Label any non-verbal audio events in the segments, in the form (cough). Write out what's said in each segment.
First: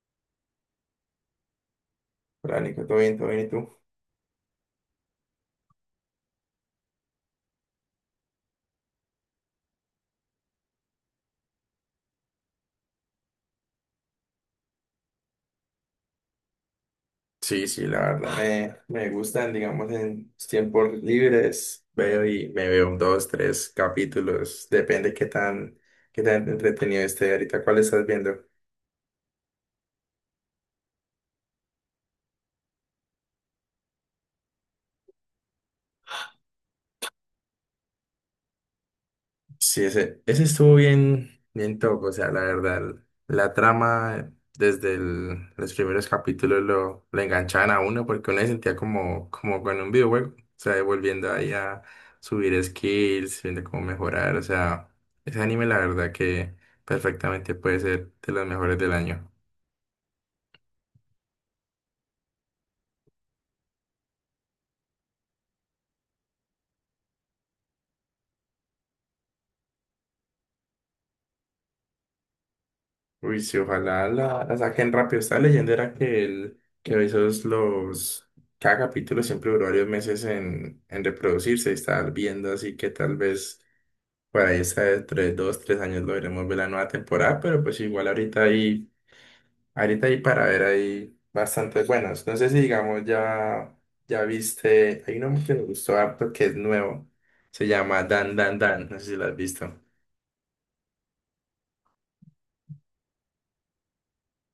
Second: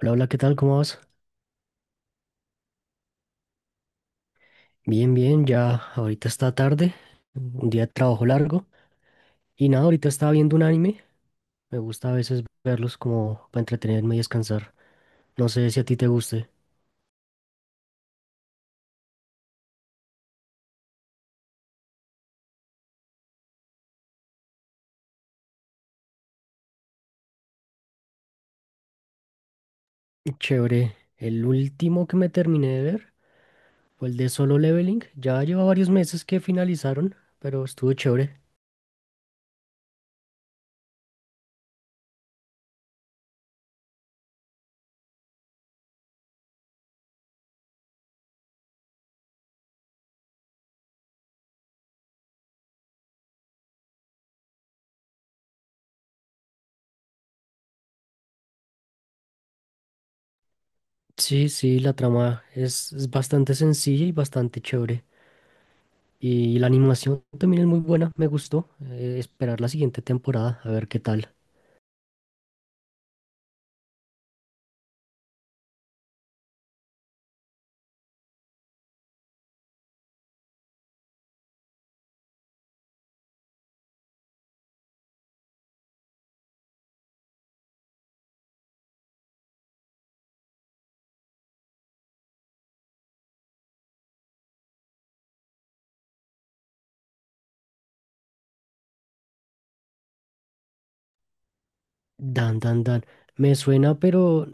Hola, hola, ¿qué tal? ¿Cómo vas? Hola, Nico, ¿todo bien? ¿Todo bien? ¿Y tú? Bien, bien, ya ahorita está tarde, un día de trabajo largo y nada, ahorita estaba viendo un anime, me gusta a veces verlos como para entretenerme y descansar, no sé si a ti te guste. Sí, sí, la verdad me gustan, digamos, en mis tiempos libres. Veo y me veo un, dos, tres capítulos. Depende qué tan entretenido esté ahorita. ¿Cuál estás viendo? Chévere, el último que me terminé de ver fue el de Solo Leveling, ya lleva varios meses que finalizaron, pero estuvo chévere. Sí, ese estuvo bien, bien top, o sea, la verdad, la trama desde los primeros capítulos lo enganchaban a uno porque uno se sentía como con un videojuego, o sea, volviendo ahí a subir skills, viendo cómo mejorar, o sea, ese anime la verdad que perfectamente puede ser de los mejores del año. Sí, sí, la trama es bastante sencilla y bastante chévere. Y la animación también es muy buena, me gustó. Esperar la siguiente temporada, a ver qué tal. Uy, sí, ojalá la saquen rápido. Esta leyenda era que que Bezos los, cada capítulo siempre duró varios meses en reproducirse y estar viendo, así que tal vez por ahí está dentro de 2, 3 años logremos ver la nueva temporada, pero pues igual ahorita hay para ver ahí bastante buenas. No sé si digamos ya, ya viste, hay uno que me gustó harto que es nuevo, se llama Dan Dan Dan, no sé si lo has visto. Dan, dan, dan. Me suena, pero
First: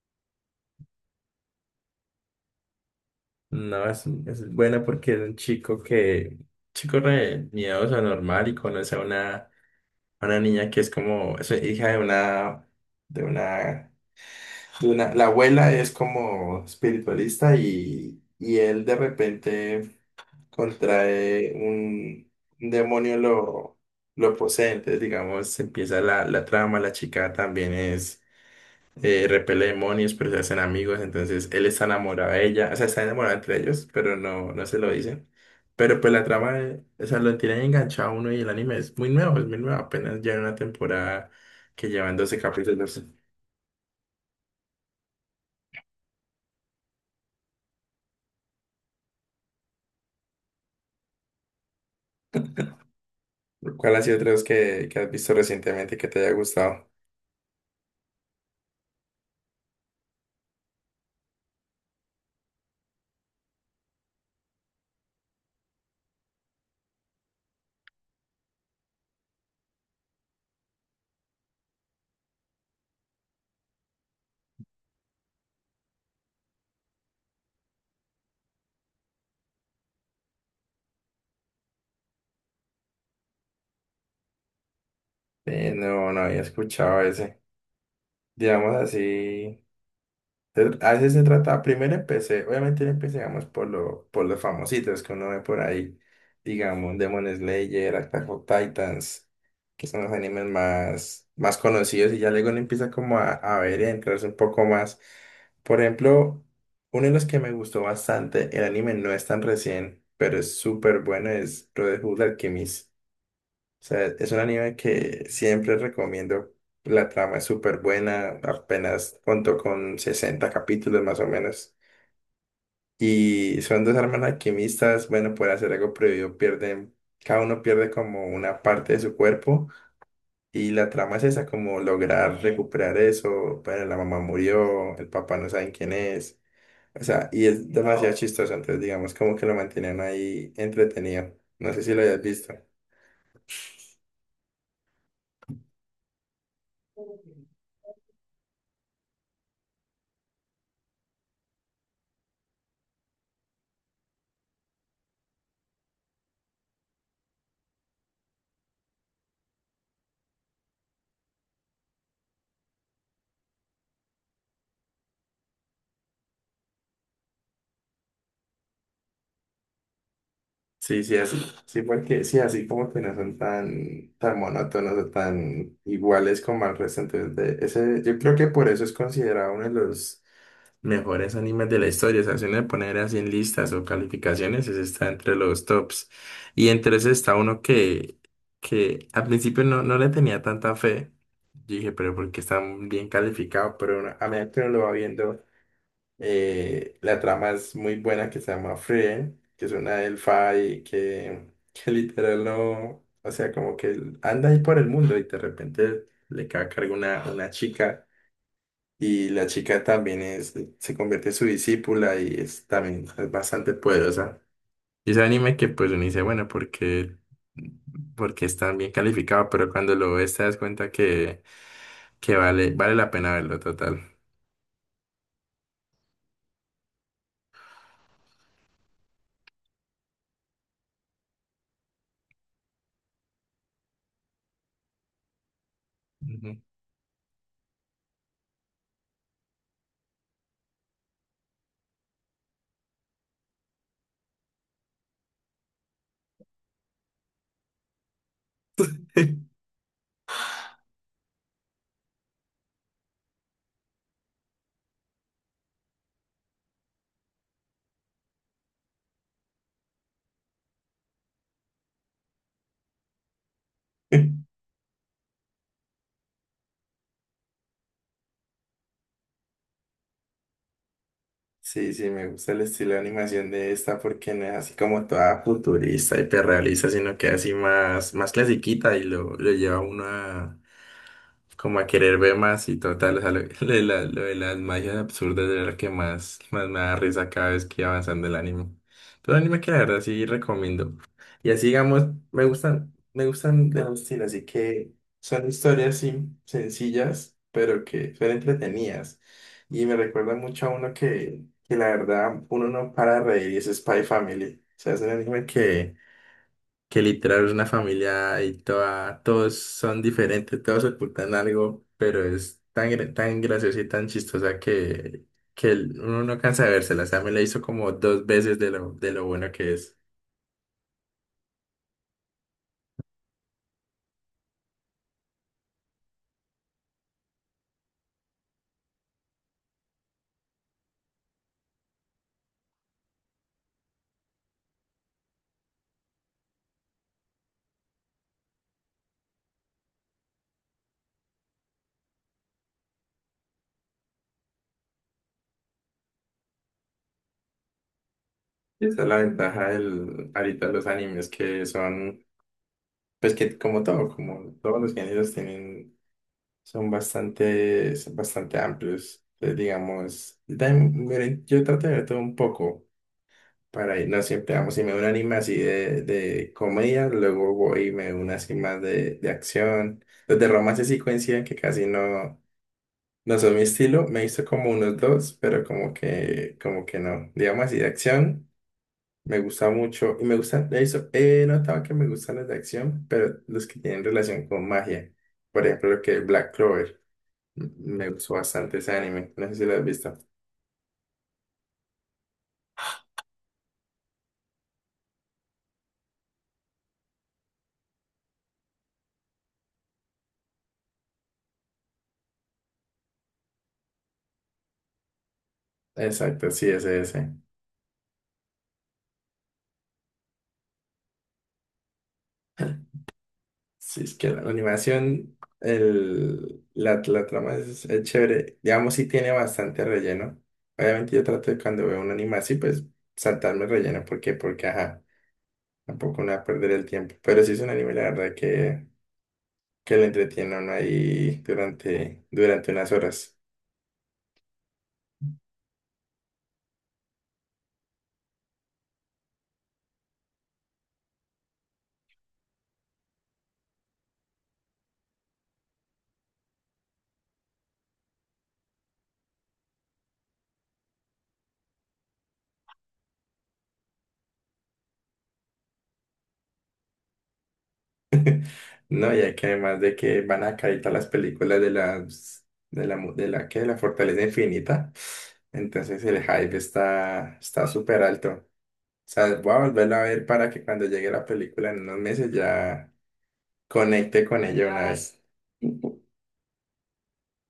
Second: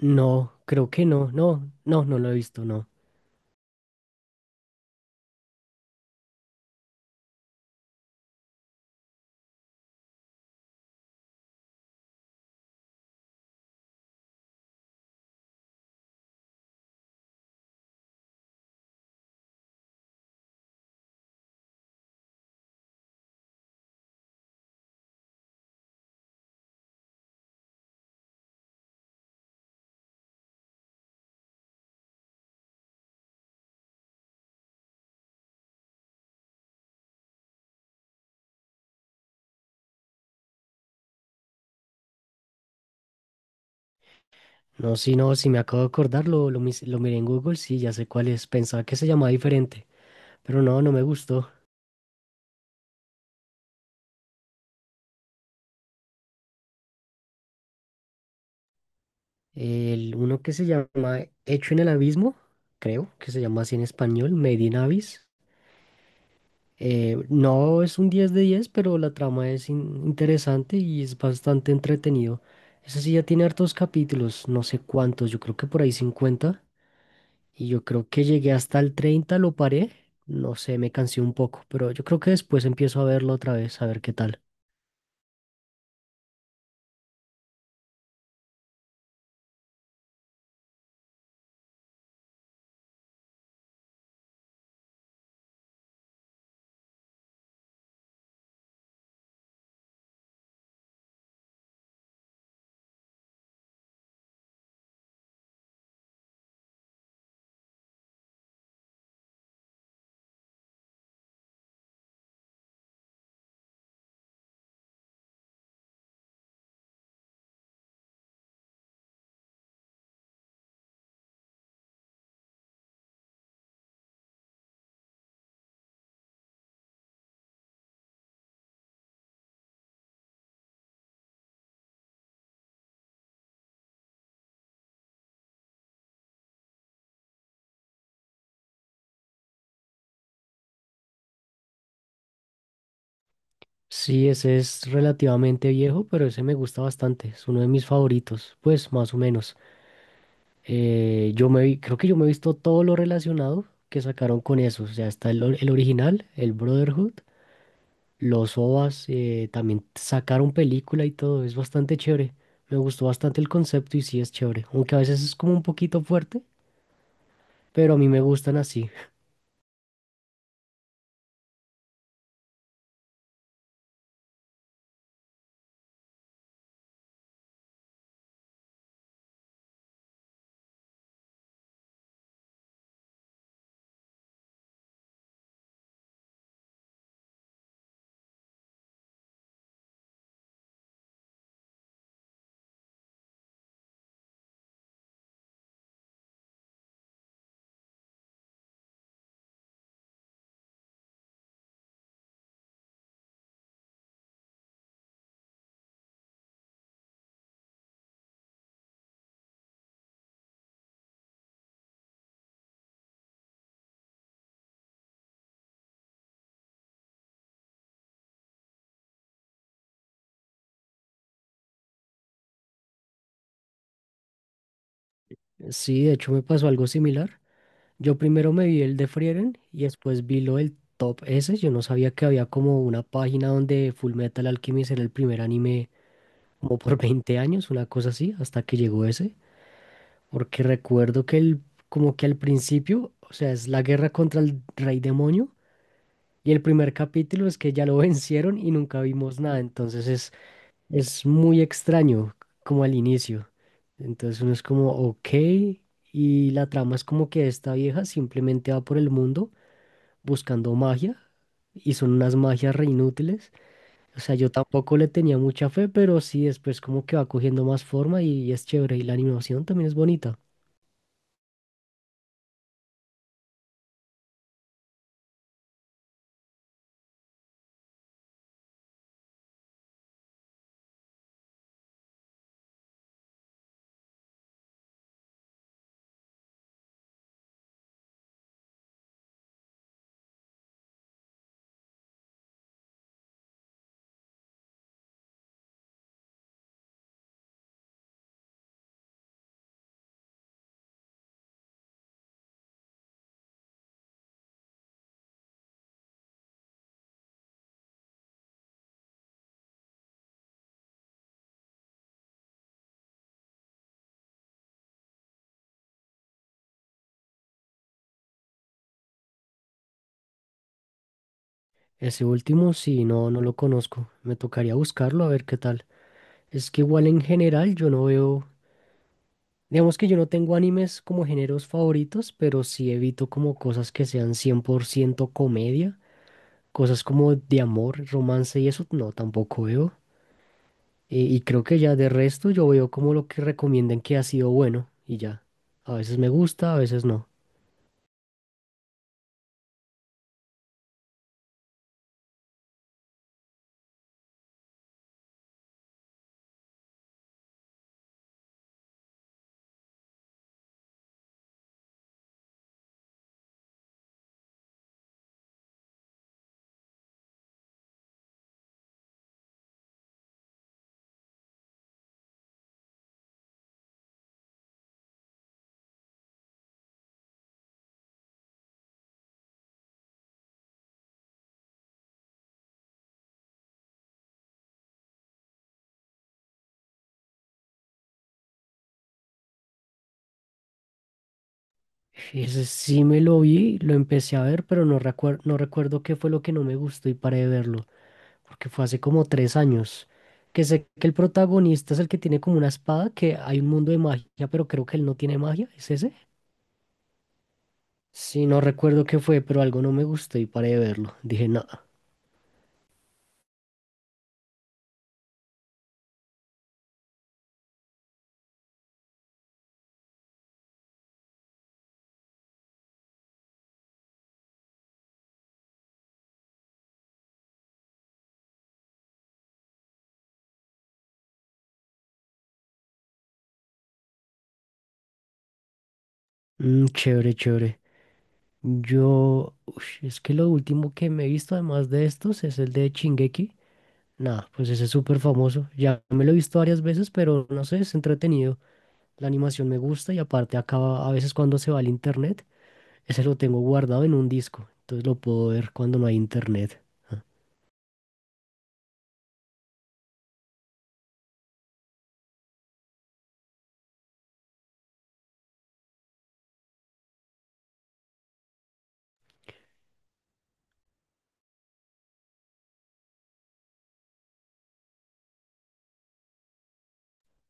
no, creo que no, no lo he visto, no. No, es buena porque es un chico re miedoso, normal y conoce a a una niña que es como, es hija de de una, una, la abuela es como espiritualista y él de repente contrae un demonio lo posee, entonces digamos, empieza la trama, la chica también es repele demonios, pero se hacen amigos, entonces él está enamorado de ella, o sea, está enamorado entre ellos, pero no, no se lo dicen. Pero pues la trama, o sea, lo tienen enganchado a uno y el anime es muy nuevo, apenas lleva una temporada que llevan 12 capítulos. No, si no, si me acabo de acordar, lo miré en Google, sí, ya sé cuál es. Pensaba que se llamaba diferente, pero no, no me gustó. ¿Cuál ha sido otro que has visto recientemente que te haya gustado? El uno que se llama Hecho en el Abismo, creo que se llama así en español, Made in Abyss. No es un 10 de 10, pero la trama es interesante y es bastante entretenido. Ese sí ya tiene hartos capítulos, no sé cuántos, yo creo que por ahí 50. Y yo creo que llegué hasta el 30, lo paré. No sé, me cansé un poco, pero yo creo que después empiezo a verlo otra vez, a ver qué tal. No, no había escuchado ese. Digamos así. A veces se trata, primero empecé, obviamente empezamos por los famositos que uno ve por ahí, digamos, Demon Slayer, Attack on Titans, que son los animes más conocidos y ya luego uno empieza como a ver y a entrarse un poco más. Por ejemplo, uno de los que me gustó bastante, el anime no es tan recién, pero es súper bueno, es Brotherhood Alchemist. O sea, es un anime que siempre recomiendo. La trama es súper buena, apenas contó con 60 capítulos más o menos. Y son dos hermanas alquimistas, bueno, por hacer algo prohibido pierden, cada uno pierde como una parte de su cuerpo. Y la trama es esa, como lograr recuperar eso. Bueno, la mamá murió, el papá no saben quién es. O sea, y es demasiado chistoso, entonces digamos como que lo mantienen ahí entretenido. No sé si lo hayas visto. Sí, ese es relativamente viejo, pero ese me gusta bastante. Es uno de mis favoritos, pues más o menos. Yo me vi, creo que yo me he visto todo lo relacionado que sacaron con eso. O sea, está el original, el Brotherhood, los OVAs, también sacaron película y todo. Es bastante chévere. Me gustó bastante el concepto y sí es chévere, aunque a veces es como un poquito fuerte, pero a mí me gustan así. Sí, sí, así. Sí, porque sí, así como que no son tan, tan monótonos o tan iguales como al resto. Entonces, ese, yo creo que por eso es considerado uno de los mejores animes de la historia. O sea, si uno le poner así en listas o calificaciones, ese está entre los tops. Y entre ese está uno que al principio no, no le tenía tanta fe. Yo dije, pero porque está bien calificado, pero uno- a medida que uno lo va viendo. La trama es muy buena que se llama Frieren, que es una elfa y que, (laughs) que literal no, o sea, como que anda ahí por el mundo y de repente le cae a cargo una chica y la chica también se convierte en su discípula y es también es bastante poderosa. Y ese anime que pues uno dice, bueno, porque es tan bien calificado, pero cuando lo ves te das cuenta que vale la pena verlo total. Sí, de hecho me pasó algo similar. Yo primero me vi el de Frieren y después vi lo del Top S. Yo no sabía que había como una página donde Full Metal Alchemist era el primer anime Ujú. como por (laughs) 20 años, una cosa así, hasta que llegó ese. Porque recuerdo que el, como que al principio, o sea, es la guerra contra el rey demonio y el primer capítulo es que ya lo (laughs) vencieron y nunca vimos nada. Entonces es muy extraño, como al inicio. Entonces uno es como, ok, y la trama es como que esta vieja simplemente va por el mundo buscando magia, y son unas magias re inútiles. O sea, yo (laughs) tampoco le tenía mucha fe, pero sí después como que va cogiendo más forma y es chévere, y la animación también es bonita. Sí, sí, me gusta el estilo de animación de esta porque no es así como toda futurista, hiperrealista, sino que así más clasiquita y lo lleva uno como a querer ver más y total, o sea, lo, (laughs) lo de las magias absurdas era lo que más me da risa cada vez que iba avanzando el anime. Todo anime que la verdad sí recomiendo. Y así digamos, me gustan de los estilos, así que son historias sí, sencillas, pero que son entretenidas. Y me recuerda mucho a uno que la verdad uno no para de reír y es Spy Family. O sea, es un anime que literal es una familia y toda, todos son diferentes, todos ocultan algo, pero es tan graciosa y tan chistosa que uno no cansa de vérsela. O sea, me la hizo como dos veces de de lo bueno que es. Ese último sí, no, no lo conozco. Me tocaría buscarlo a ver qué tal. Es que igual en general yo no veo. Digamos que yo no tengo animes como géneros favoritos, pero sí evito como cosas que sean 100% comedia, cosas como de amor, romance y eso, no, tampoco veo. Y creo que ya de resto yo veo como lo que recomienden que ha sido bueno y ya. A veces me gusta, a veces no. Y esa es la ventaja ahorita los animes que son, pues que como todo, como todos los géneros tienen, son bastante amplios. Entonces, digamos, yo también, miren, yo trato de ver todo un poco. Para ir, no siempre vamos y me veo un anime así de comedia, luego voy y me veo una así más de acción. Los de romance sí coinciden que casi no, no son mi estilo. Me he visto como unos dos, pero como que no. Digamos así de acción, me gusta mucho. Y de eso he notado que me gustan los de acción, pero los que tienen relación con magia. Por ejemplo, lo que es Black Clover. Me gustó bastante ese anime. No sé si lo has visto. Ese sí me lo vi, lo empecé a ver, pero no recuerdo qué fue lo que no me gustó y paré de verlo, porque fue hace como 3 años, que sé que el protagonista es el que tiene como una espada, que hay un mundo de magia, pero creo que él no tiene magia, ¿es ese? Exacto, sí, ese, ese. Sí, no recuerdo qué fue, pero algo no me gustó y paré de verlo. Dije, nada, Sí, es que la animación, la trama es chévere. Digamos, sí tiene bastante relleno. Obviamente yo trato de cuando veo un anime así, pues saltarme el relleno. ¿Por qué? Porque, ajá, tampoco me va a perder el tiempo. Pero sí es un anime, la verdad, que lo entretiene a uno ahí durante unas horas. chévere, chévere. Yo, ush, es que lo último que me he visto, además de estos, es el de Shingeki. Nada, pues ese es súper famoso. Ya me lo he visto varias veces, pero no sé, es entretenido. La animación me gusta y aparte acaba a veces cuando se va al internet. Ese lo tengo guardado en un disco, entonces lo puedo ver cuando no hay internet. No, y hay que además de que van a caer todas las películas de la, ¿qué? De la Fortaleza Infinita. Entonces el hype está súper alto. O sea, voy a volverla a ver para que cuando llegue la película en unos meses ya conecte con ella una vez.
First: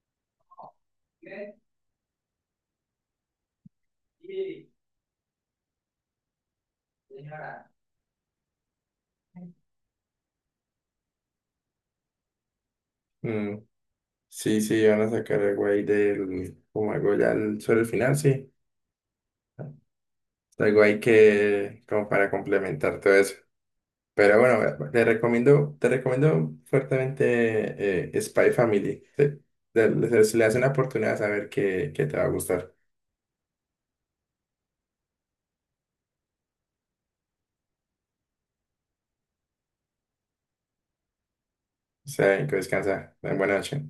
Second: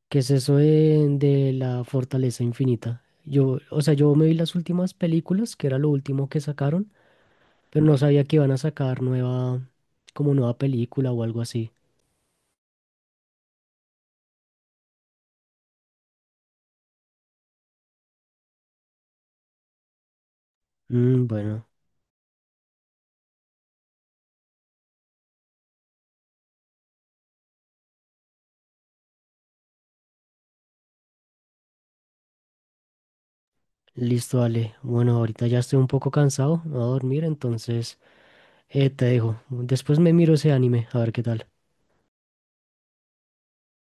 ¿Qué es eso de la Fortaleza Infinita? Yo, o sea, yo me vi las últimas películas, que era lo último que sacaron, pero no sabía que iban a sacar nueva, como nueva película o algo así. Mm, sí, sí, van a sacar algo ahí como algo ya sobre el final, sí. Algo ahí Mm, bueno, como para complementar todo eso. Pero bueno, te recomiendo fuertemente Spy Family. Se le hace una oportunidad a saber que te va a gustar. listo, Ale. Bueno, ahorita ya estoy un poco cansado, me voy a dormir, entonces te dejo. Después me miro ese anime, a ver qué tal. O sea, que descansa. Buenas noches.